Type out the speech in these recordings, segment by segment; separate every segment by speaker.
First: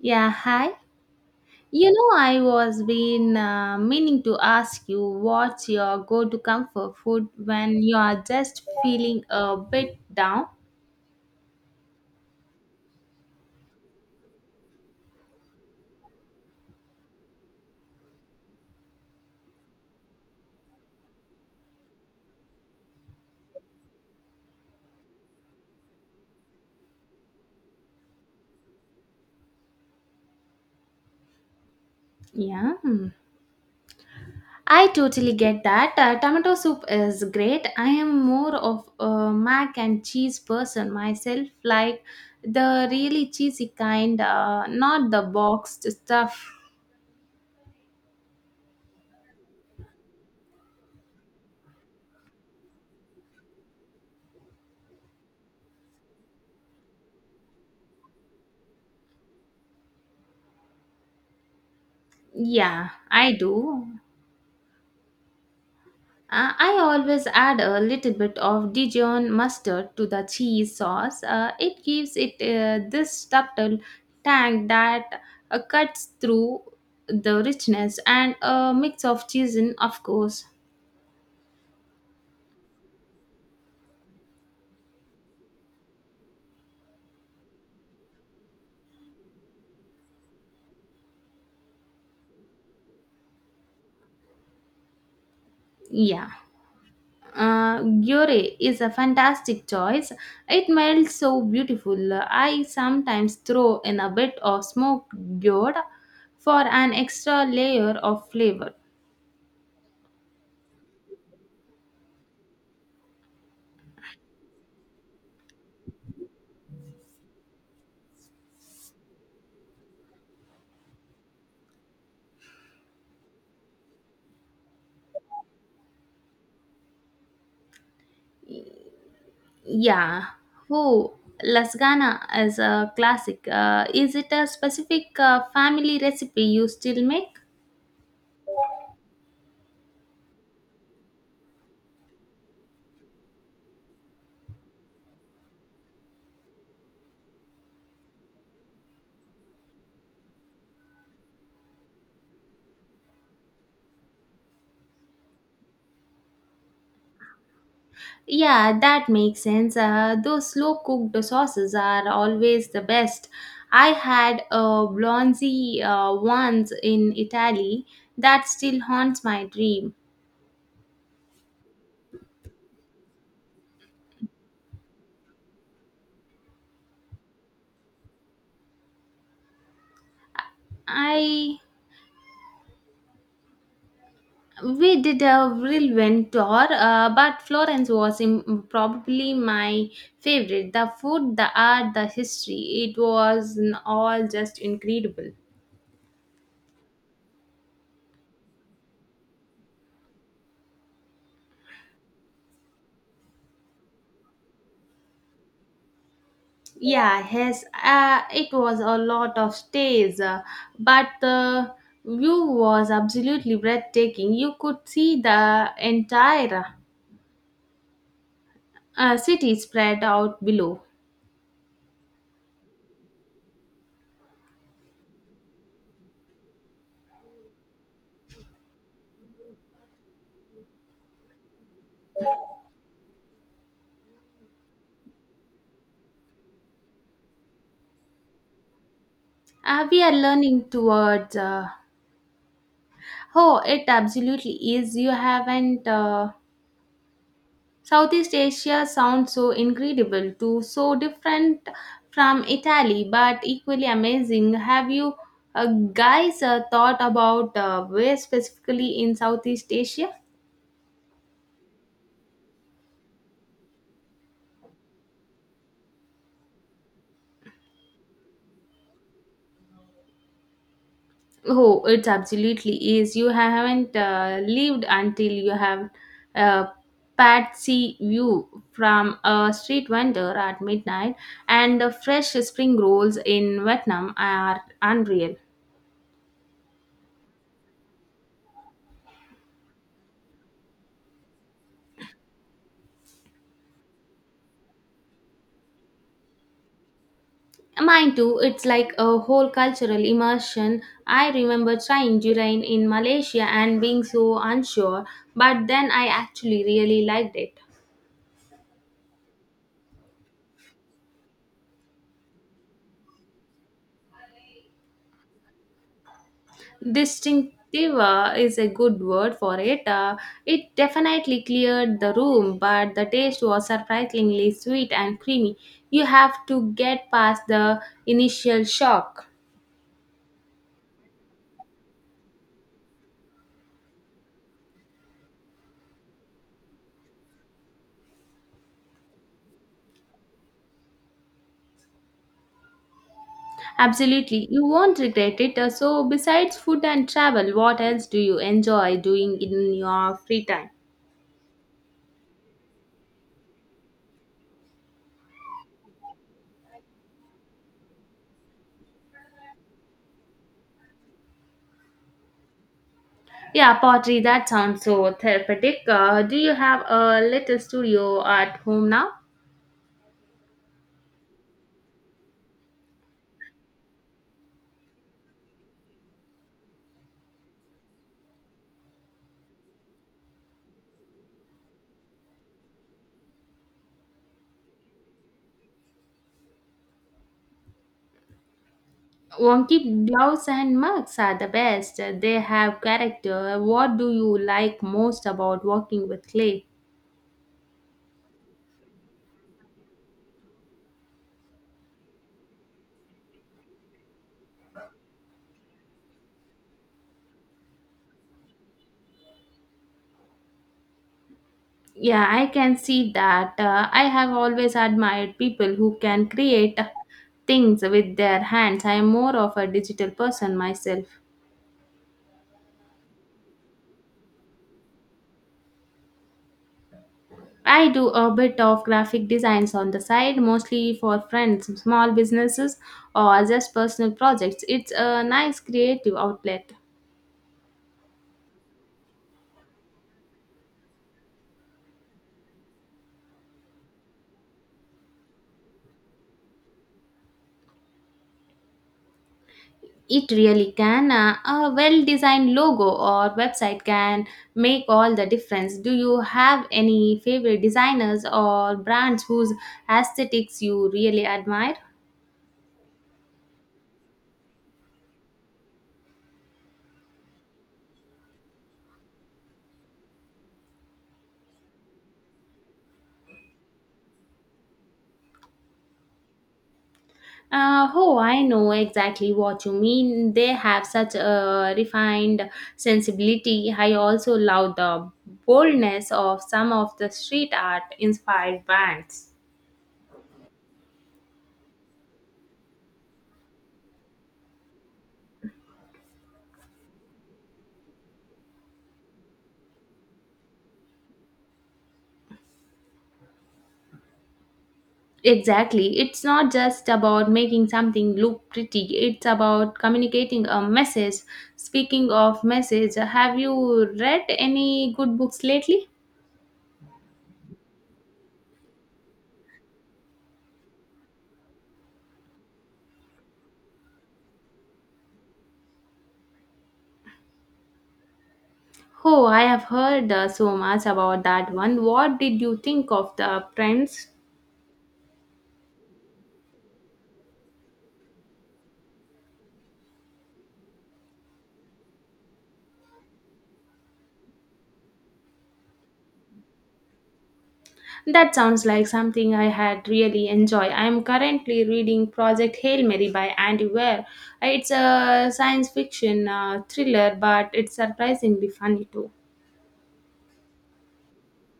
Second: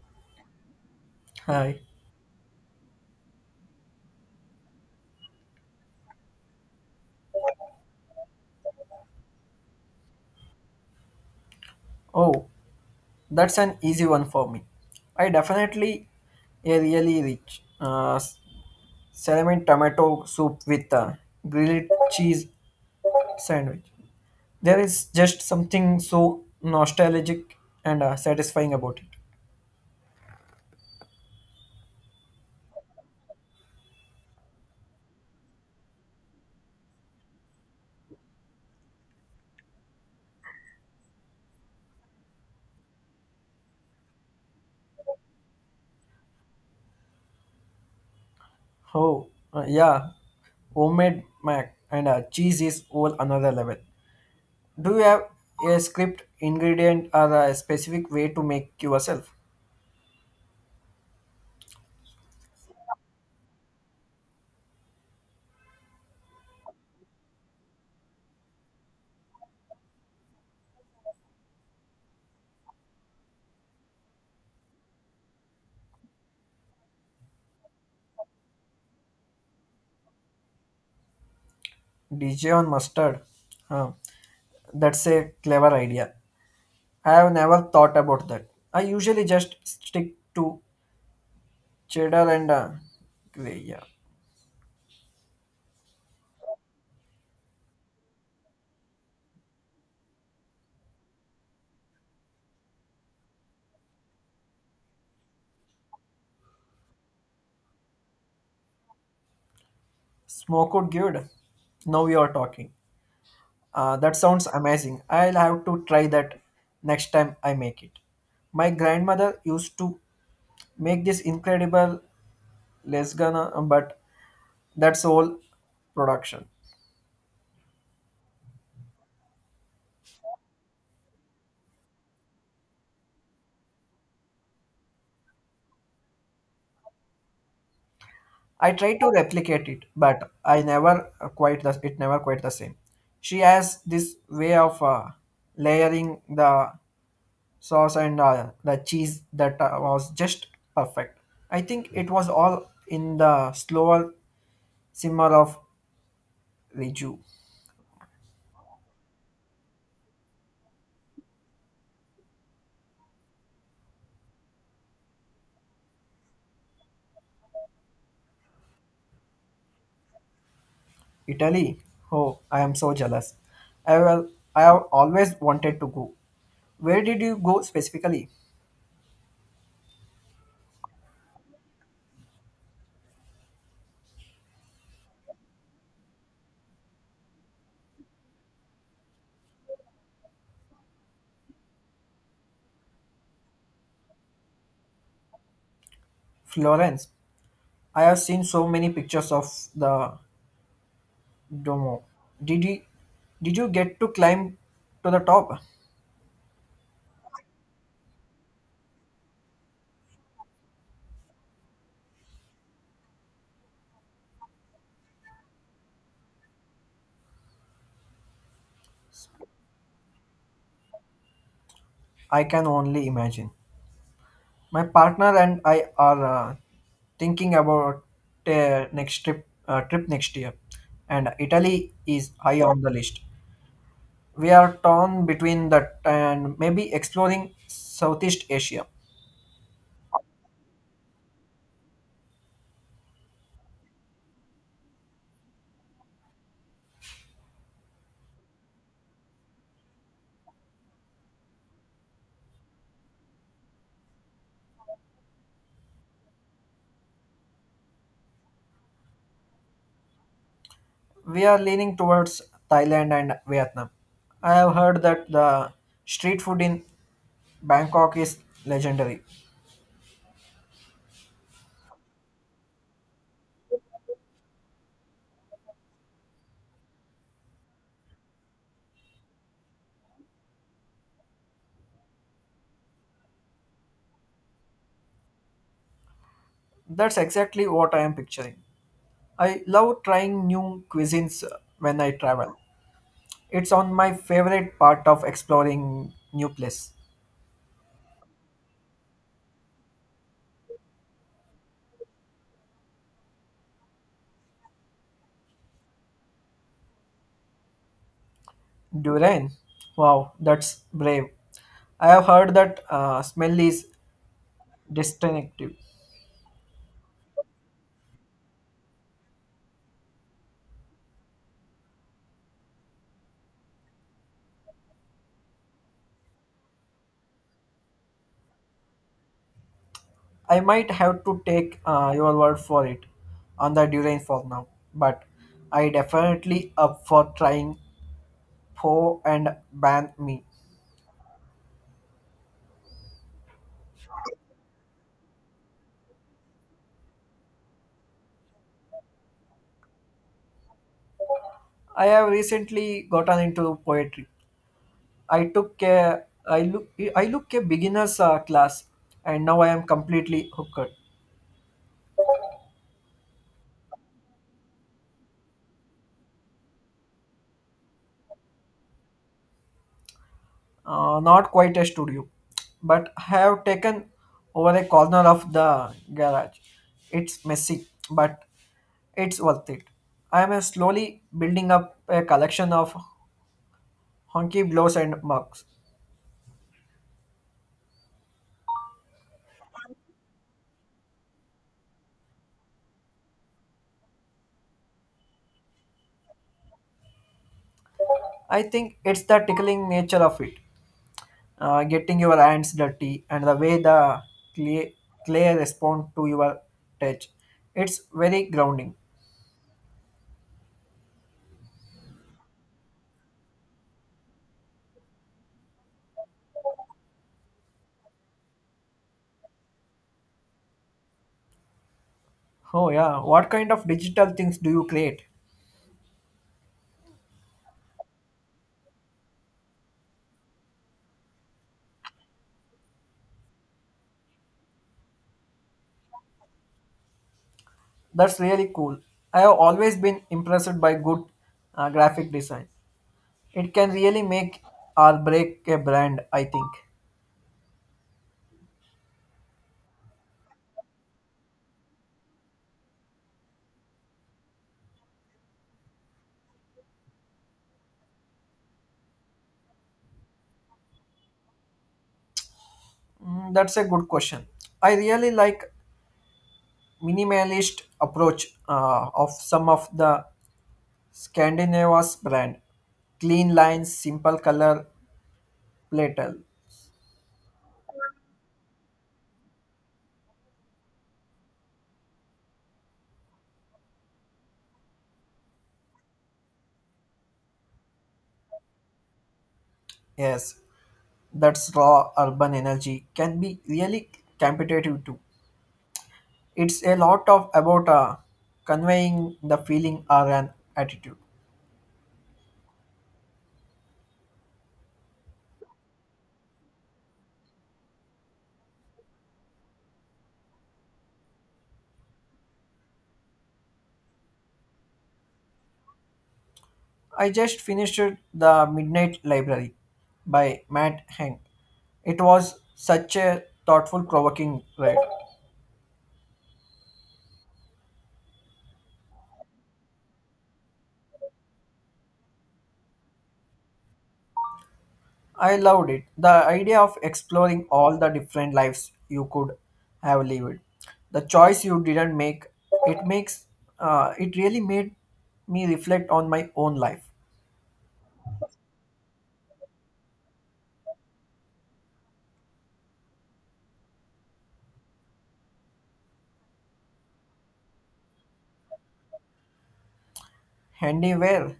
Speaker 1: Yeah, hi.
Speaker 2: Hi.
Speaker 1: I was been meaning to ask you what's your go-to comfort food when you are just feeling a bit down?
Speaker 2: Oh, that's an easy one for me. I definitely a really rich cinnamon tomato soup with a grilled cheese sandwich. There is just something so nostalgic and satisfying about it.
Speaker 1: Yeah. Hmm. I totally get that. Tomato soup is great. I am more of a mac and cheese person myself, like the really cheesy kind, not the boxed stuff.
Speaker 2: Oh, uh, yeah, Homemade mac and cheese is all another level. Do you have a script ingredient or a specific way to make yourself?
Speaker 1: Yeah, I do. I always add a little bit of Dijon mustard to the cheese sauce. It gives it this subtle tang that cuts through the richness and a mix of cheese in, of course.
Speaker 2: Dijon mustard. Huh. That's a clever idea. I have never thought about that. I usually just stick to cheddar and gray. Yeah.
Speaker 1: Yeah. Gyore is a fantastic choice. It melts so beautiful. I sometimes throw in a bit of smoked gyore for an extra layer of flavor.
Speaker 2: Smoke would good. Now we are talking. That sounds amazing. I'll have to try that next time I make it. My grandmother used to make this incredible lasagna, but that's all production.
Speaker 1: Yeah. Oh, lasagna is a classic. Is it a specific family recipe you still make?
Speaker 2: I tried to replicate it, but I never quite the it never quite the same. She has this way of layering the sauce and the cheese that was just perfect. I think it was all in the slower simmer of Reggio,
Speaker 1: Yeah, that makes sense. Those slow cooked sauces are always the best. I had a Blonzi once in Italy that still haunts my dream.
Speaker 2: Italy. Oh, I am so jealous. I will. I have always wanted to go. Where did you go specifically?
Speaker 1: I We did a whirlwind tour, but Florence was probably my favorite. The food, the art, the history, it was all just incredible.
Speaker 2: Florence. I have seen so many pictures of the Domo, did you, did you get to climb to the top?
Speaker 1: Yeah, yes, it was a lot of stays, but the view was absolutely breathtaking. You could see the entire city spread out below.
Speaker 2: I can only imagine. My partner and I are uh, thinking about next trip trip next year, and Italy is high on the list. We are torn between that and maybe exploring Southeast Asia.
Speaker 1: We are learning towards. Oh, it absolutely is. You haven't. Southeast Asia sounds so incredible too, so different from Italy, but equally amazing. Have you uh, guys thought about where specifically in Southeast Asia?
Speaker 2: We are leaning towards Thailand and Vietnam. I have heard that the street food in Bangkok is legendary.
Speaker 1: Oh, it absolutely is. You haven't lived until you have a patsy view from a street vendor at midnight, and the fresh spring rolls in Vietnam are unreal.
Speaker 2: That's exactly what I am picturing. I love trying new cuisines when I travel. It's on my favorite part of exploring new place.
Speaker 1: Mine too, it's like a whole cultural immersion. I remember trying durian in Malaysia and being so unsure, but then I actually really liked it.
Speaker 2: Durian. Wow, that's brave. I have heard that smell is distinctive.
Speaker 1: Distinctive is a good word for it. It definitely cleared the room, but the taste was surprisingly sweet and creamy. You have to get past the initial shock.
Speaker 2: I might have to take your word for it on the durian for now, but I definitely up for trying pho and ban me.
Speaker 1: Absolutely, you won't regret it. So, besides food and travel, what else do you enjoy doing in your free time?
Speaker 2: I have recently gotten into poetry, I took a I look I look a beginners class, and now I am completely hooked.
Speaker 1: Yeah, pottery, that sounds so therapeutic. Do you have a little studio at home now?
Speaker 2: Not quite a studio, but I have taken over a corner of the garage. It's messy, but it's worth it. I am slowly building up a collection of honky blows and mugs.
Speaker 1: Wonky gloves and mugs are the best. They have character. What do you like most about working with clay?
Speaker 2: I think it's the tickling nature of it. Getting your hands dirty and the way the clay, clay respond to your touch, it's very grounding.
Speaker 1: Yeah, I can see that. I have always admired people who can create things with their hands. I am more of a digital person myself.
Speaker 2: Oh yeah, what kind of digital things do you create?
Speaker 1: I do a bit of graphic designs on the side, mostly for friends, small businesses, or just personal projects. It's a nice creative outlet.
Speaker 2: That's really cool. I have always been impressed by good graphic design. It can really make or break a brand, I think.
Speaker 1: It really can. A well designed logo or website can make all the difference. Do you have any favorite designers or brands whose aesthetics you really admire?
Speaker 2: Mm, that's a good question. I really like minimalist approach of some of the Scandinavia's brand, clean lines, simple color, Platel.
Speaker 1: Oh, I know exactly what you mean. They have such a refined sensibility. I also love the boldness of some of the street art inspired bands.
Speaker 2: Yes, that's raw urban energy can be really competitive too. It's a lot of about conveying the feeling or an attitude.
Speaker 1: Exactly. It's not just about making something look pretty, it's about communicating a message. Speaking of message, have you read any good books lately?
Speaker 2: I just finished The Midnight Library by Matt Hank. It was such a thoughtful, provoking read.
Speaker 1: Oh, I have heard so much about that one. What did you think of the prince?
Speaker 2: I loved it. The idea of exploring all the different lives you could have lived. The choice you didn't make, it makes it really made me reflect on my own life.
Speaker 1: That sounds like something I had really enjoy. I am currently reading Project Hail Mary by Andy Weir. It's a science fiction thriller, but it's surprisingly funny too.
Speaker 2: Handy where,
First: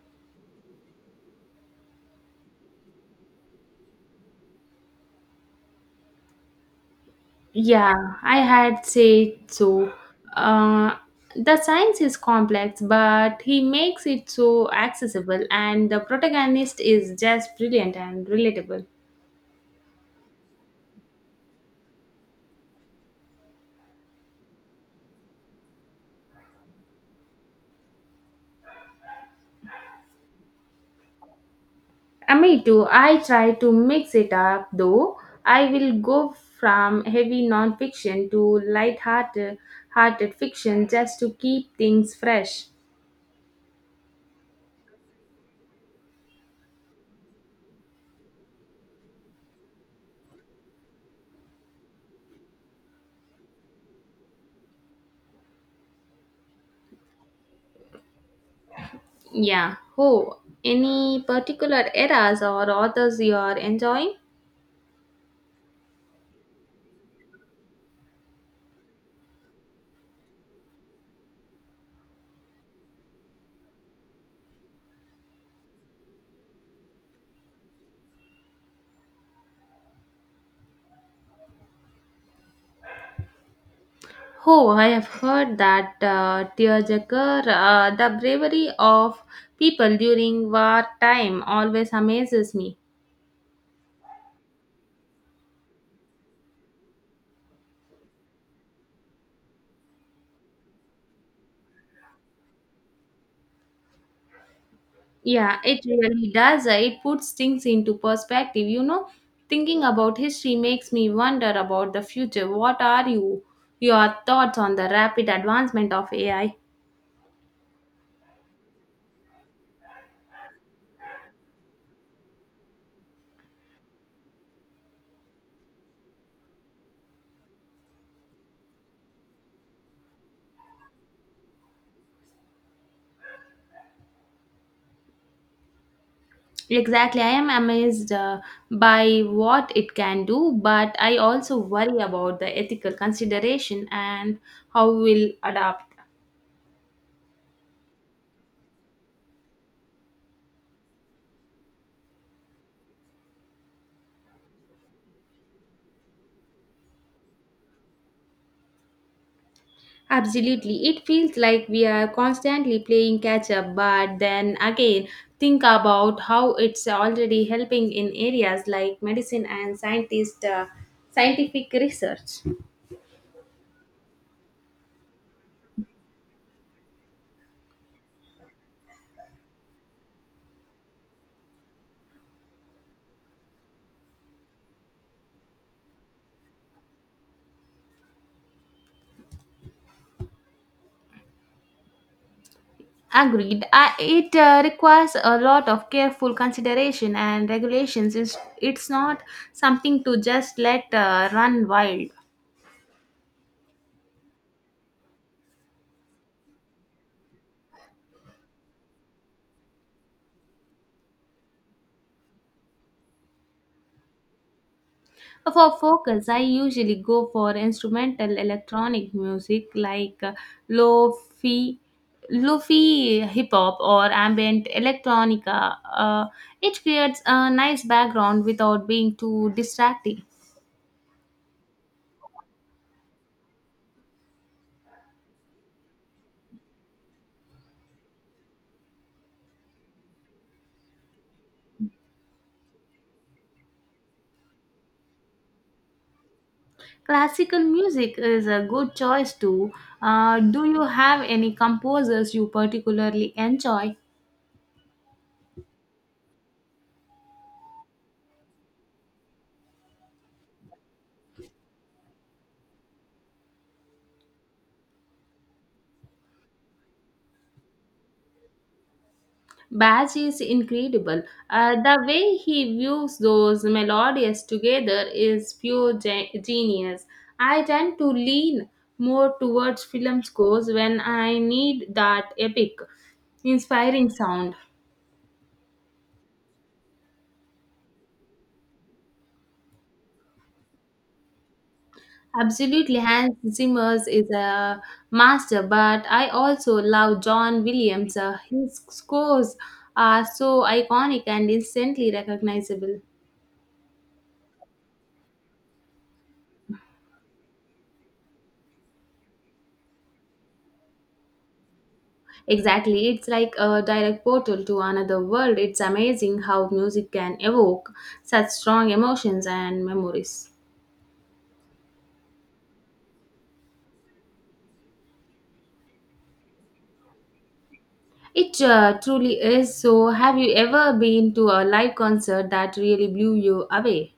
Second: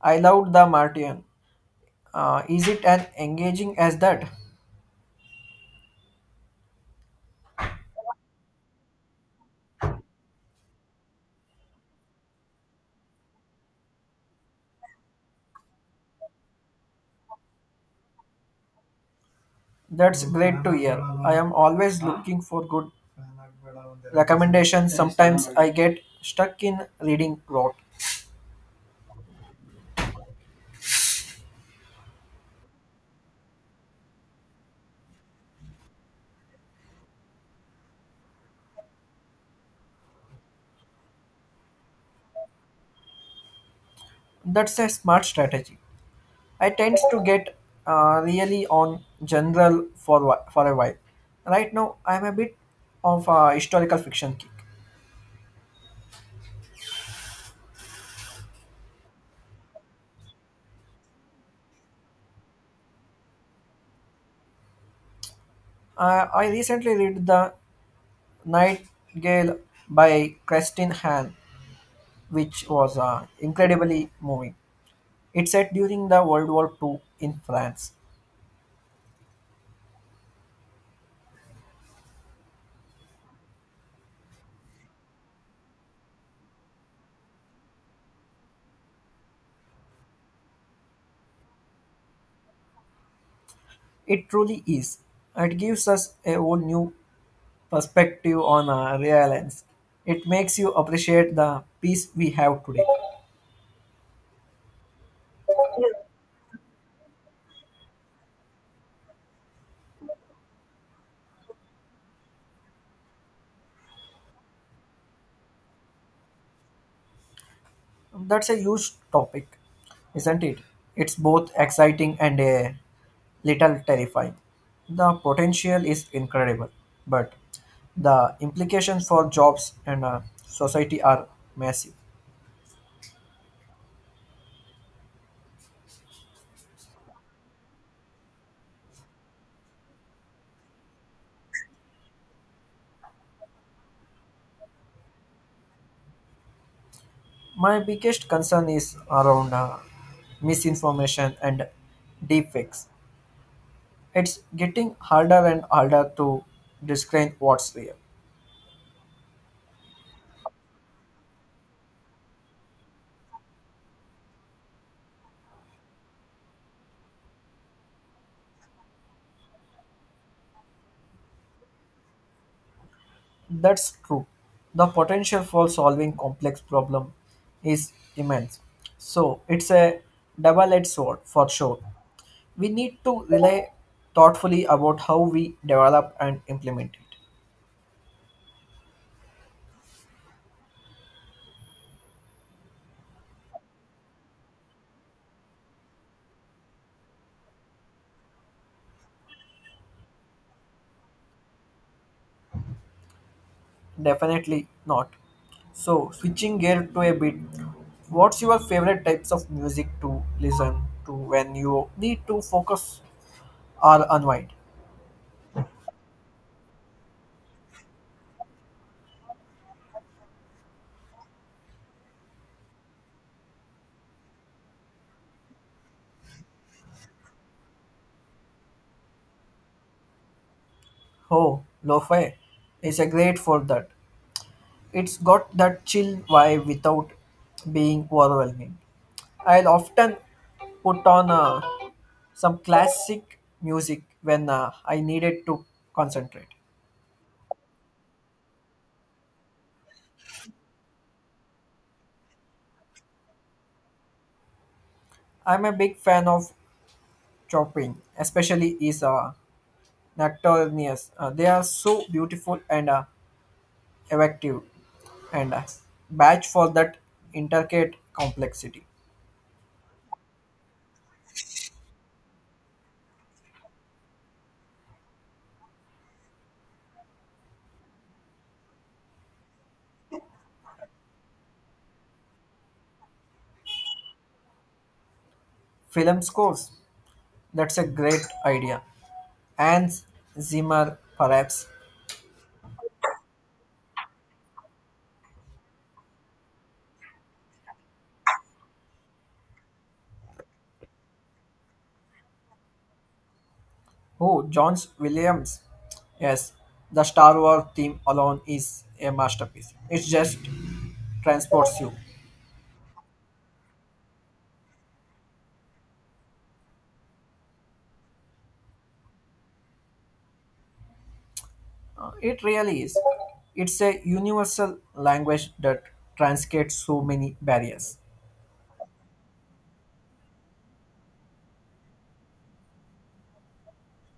Speaker 2: I loved The Martian. Is it as engaging as that?
Speaker 1: Yeah, I had said so. Uh, the science is complex, but he makes it so accessible, and the protagonist is just brilliant and relatable.
Speaker 2: That's great to hear. I am always looking for good recommendations. Sometimes I get stuck in reading rot.
Speaker 1: Me too. I try to mix it up though. I will go from heavy nonfiction to light-hearted hearted fiction just to keep things fresh.
Speaker 2: That's a smart strategy. I tend to get really on general for for a while. Right now, I'm a bit of a historical fiction kick.
Speaker 1: Yeah. Oh, any particular eras or authors you are enjoying?
Speaker 2: I recently read The Nightingale by Kristin Hahn, which was incredibly moving. It's set during the World War II in France.
Speaker 1: Oh, I have heard that Tearjerker, the bravery of people during wartime always amazes me.
Speaker 2: It truly is. It gives us a whole new perspective on realence. It makes you appreciate the peace we have today.
Speaker 1: Yeah, it really does. It puts things into perspective. You know, thinking about history makes me wonder about the future. What are your thoughts on the rapid advancement of AI?
Speaker 2: That's a huge topic, isn't it? It's both exciting and a little terrifying. The potential is incredible, but the implications for jobs and society are massive.
Speaker 1: Exactly. I am amazed by what it can do, but I also worry about the ethical consideration and how we'll adapt.
Speaker 2: My biggest concern is around misinformation and deepfakes. It's getting harder and harder to discern what's real.
Speaker 1: Absolutely. It feels like we are constantly playing catch up, but then again, think about how it's already helping in areas like medicine and scientific research.
Speaker 2: That's true. The potential for solving complex problem is immense. So it's a double-edged sword for sure. We need to rely thoughtfully about how we develop and implement it.
Speaker 1: Agreed. It requires a lot of careful consideration and regulations. It's not something to just let run wild.
Speaker 2: Definitely not. So switching gear to a bit, what's your favorite types of music to listen to when you need to focus or unwind?
Speaker 1: For focus, I usually go for instrumental electronic music like lo-fi, lo-fi hip hop or ambient electronica. It creates a nice background without being too distracting.
Speaker 2: Oh, lo-fi is a great for that. It's got that chill vibe without being overwhelming. I'll often put on some classic music when I needed to concentrate.
Speaker 1: Classical music is a good choice too. Do you have any composers you particularly enjoy?
Speaker 2: I'm a big fan of chopping, especially is nocturnes. They are so beautiful and effective, and batch for that intricate complexity.
Speaker 1: Bach is incredible. The way he views those melodies together is pure genius. I tend to lean more towards film scores when I need that epic, inspiring sound.
Speaker 2: Film scores, that's a great idea. And Zimmer, perhaps.
Speaker 1: Absolutely, Hans Zimmer is a master, but I also love John Williams. His scores are so iconic and instantly recognizable.
Speaker 2: Oh, John Williams. Yes, the Star Wars theme alone is a masterpiece. It just transports you.
Speaker 1: Exactly, it's like a direct portal to another world. It's amazing how music can evoke such strong emotions and memories.
Speaker 2: It really is. It's a universal language that transcends so many barriers.
Speaker 1: It truly is. So, have you ever been to a live concert that really blew you away?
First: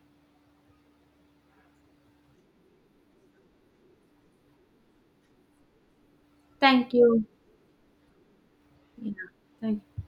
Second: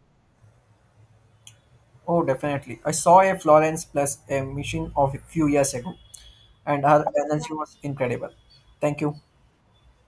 Speaker 2: Oh, definitely. I saw a Florence plus a machine of a few years ago, and
Speaker 1: Thank
Speaker 2: her
Speaker 1: you.
Speaker 2: energy was incredible. Thank
Speaker 1: Yeah,
Speaker 2: you.
Speaker 1: thank you.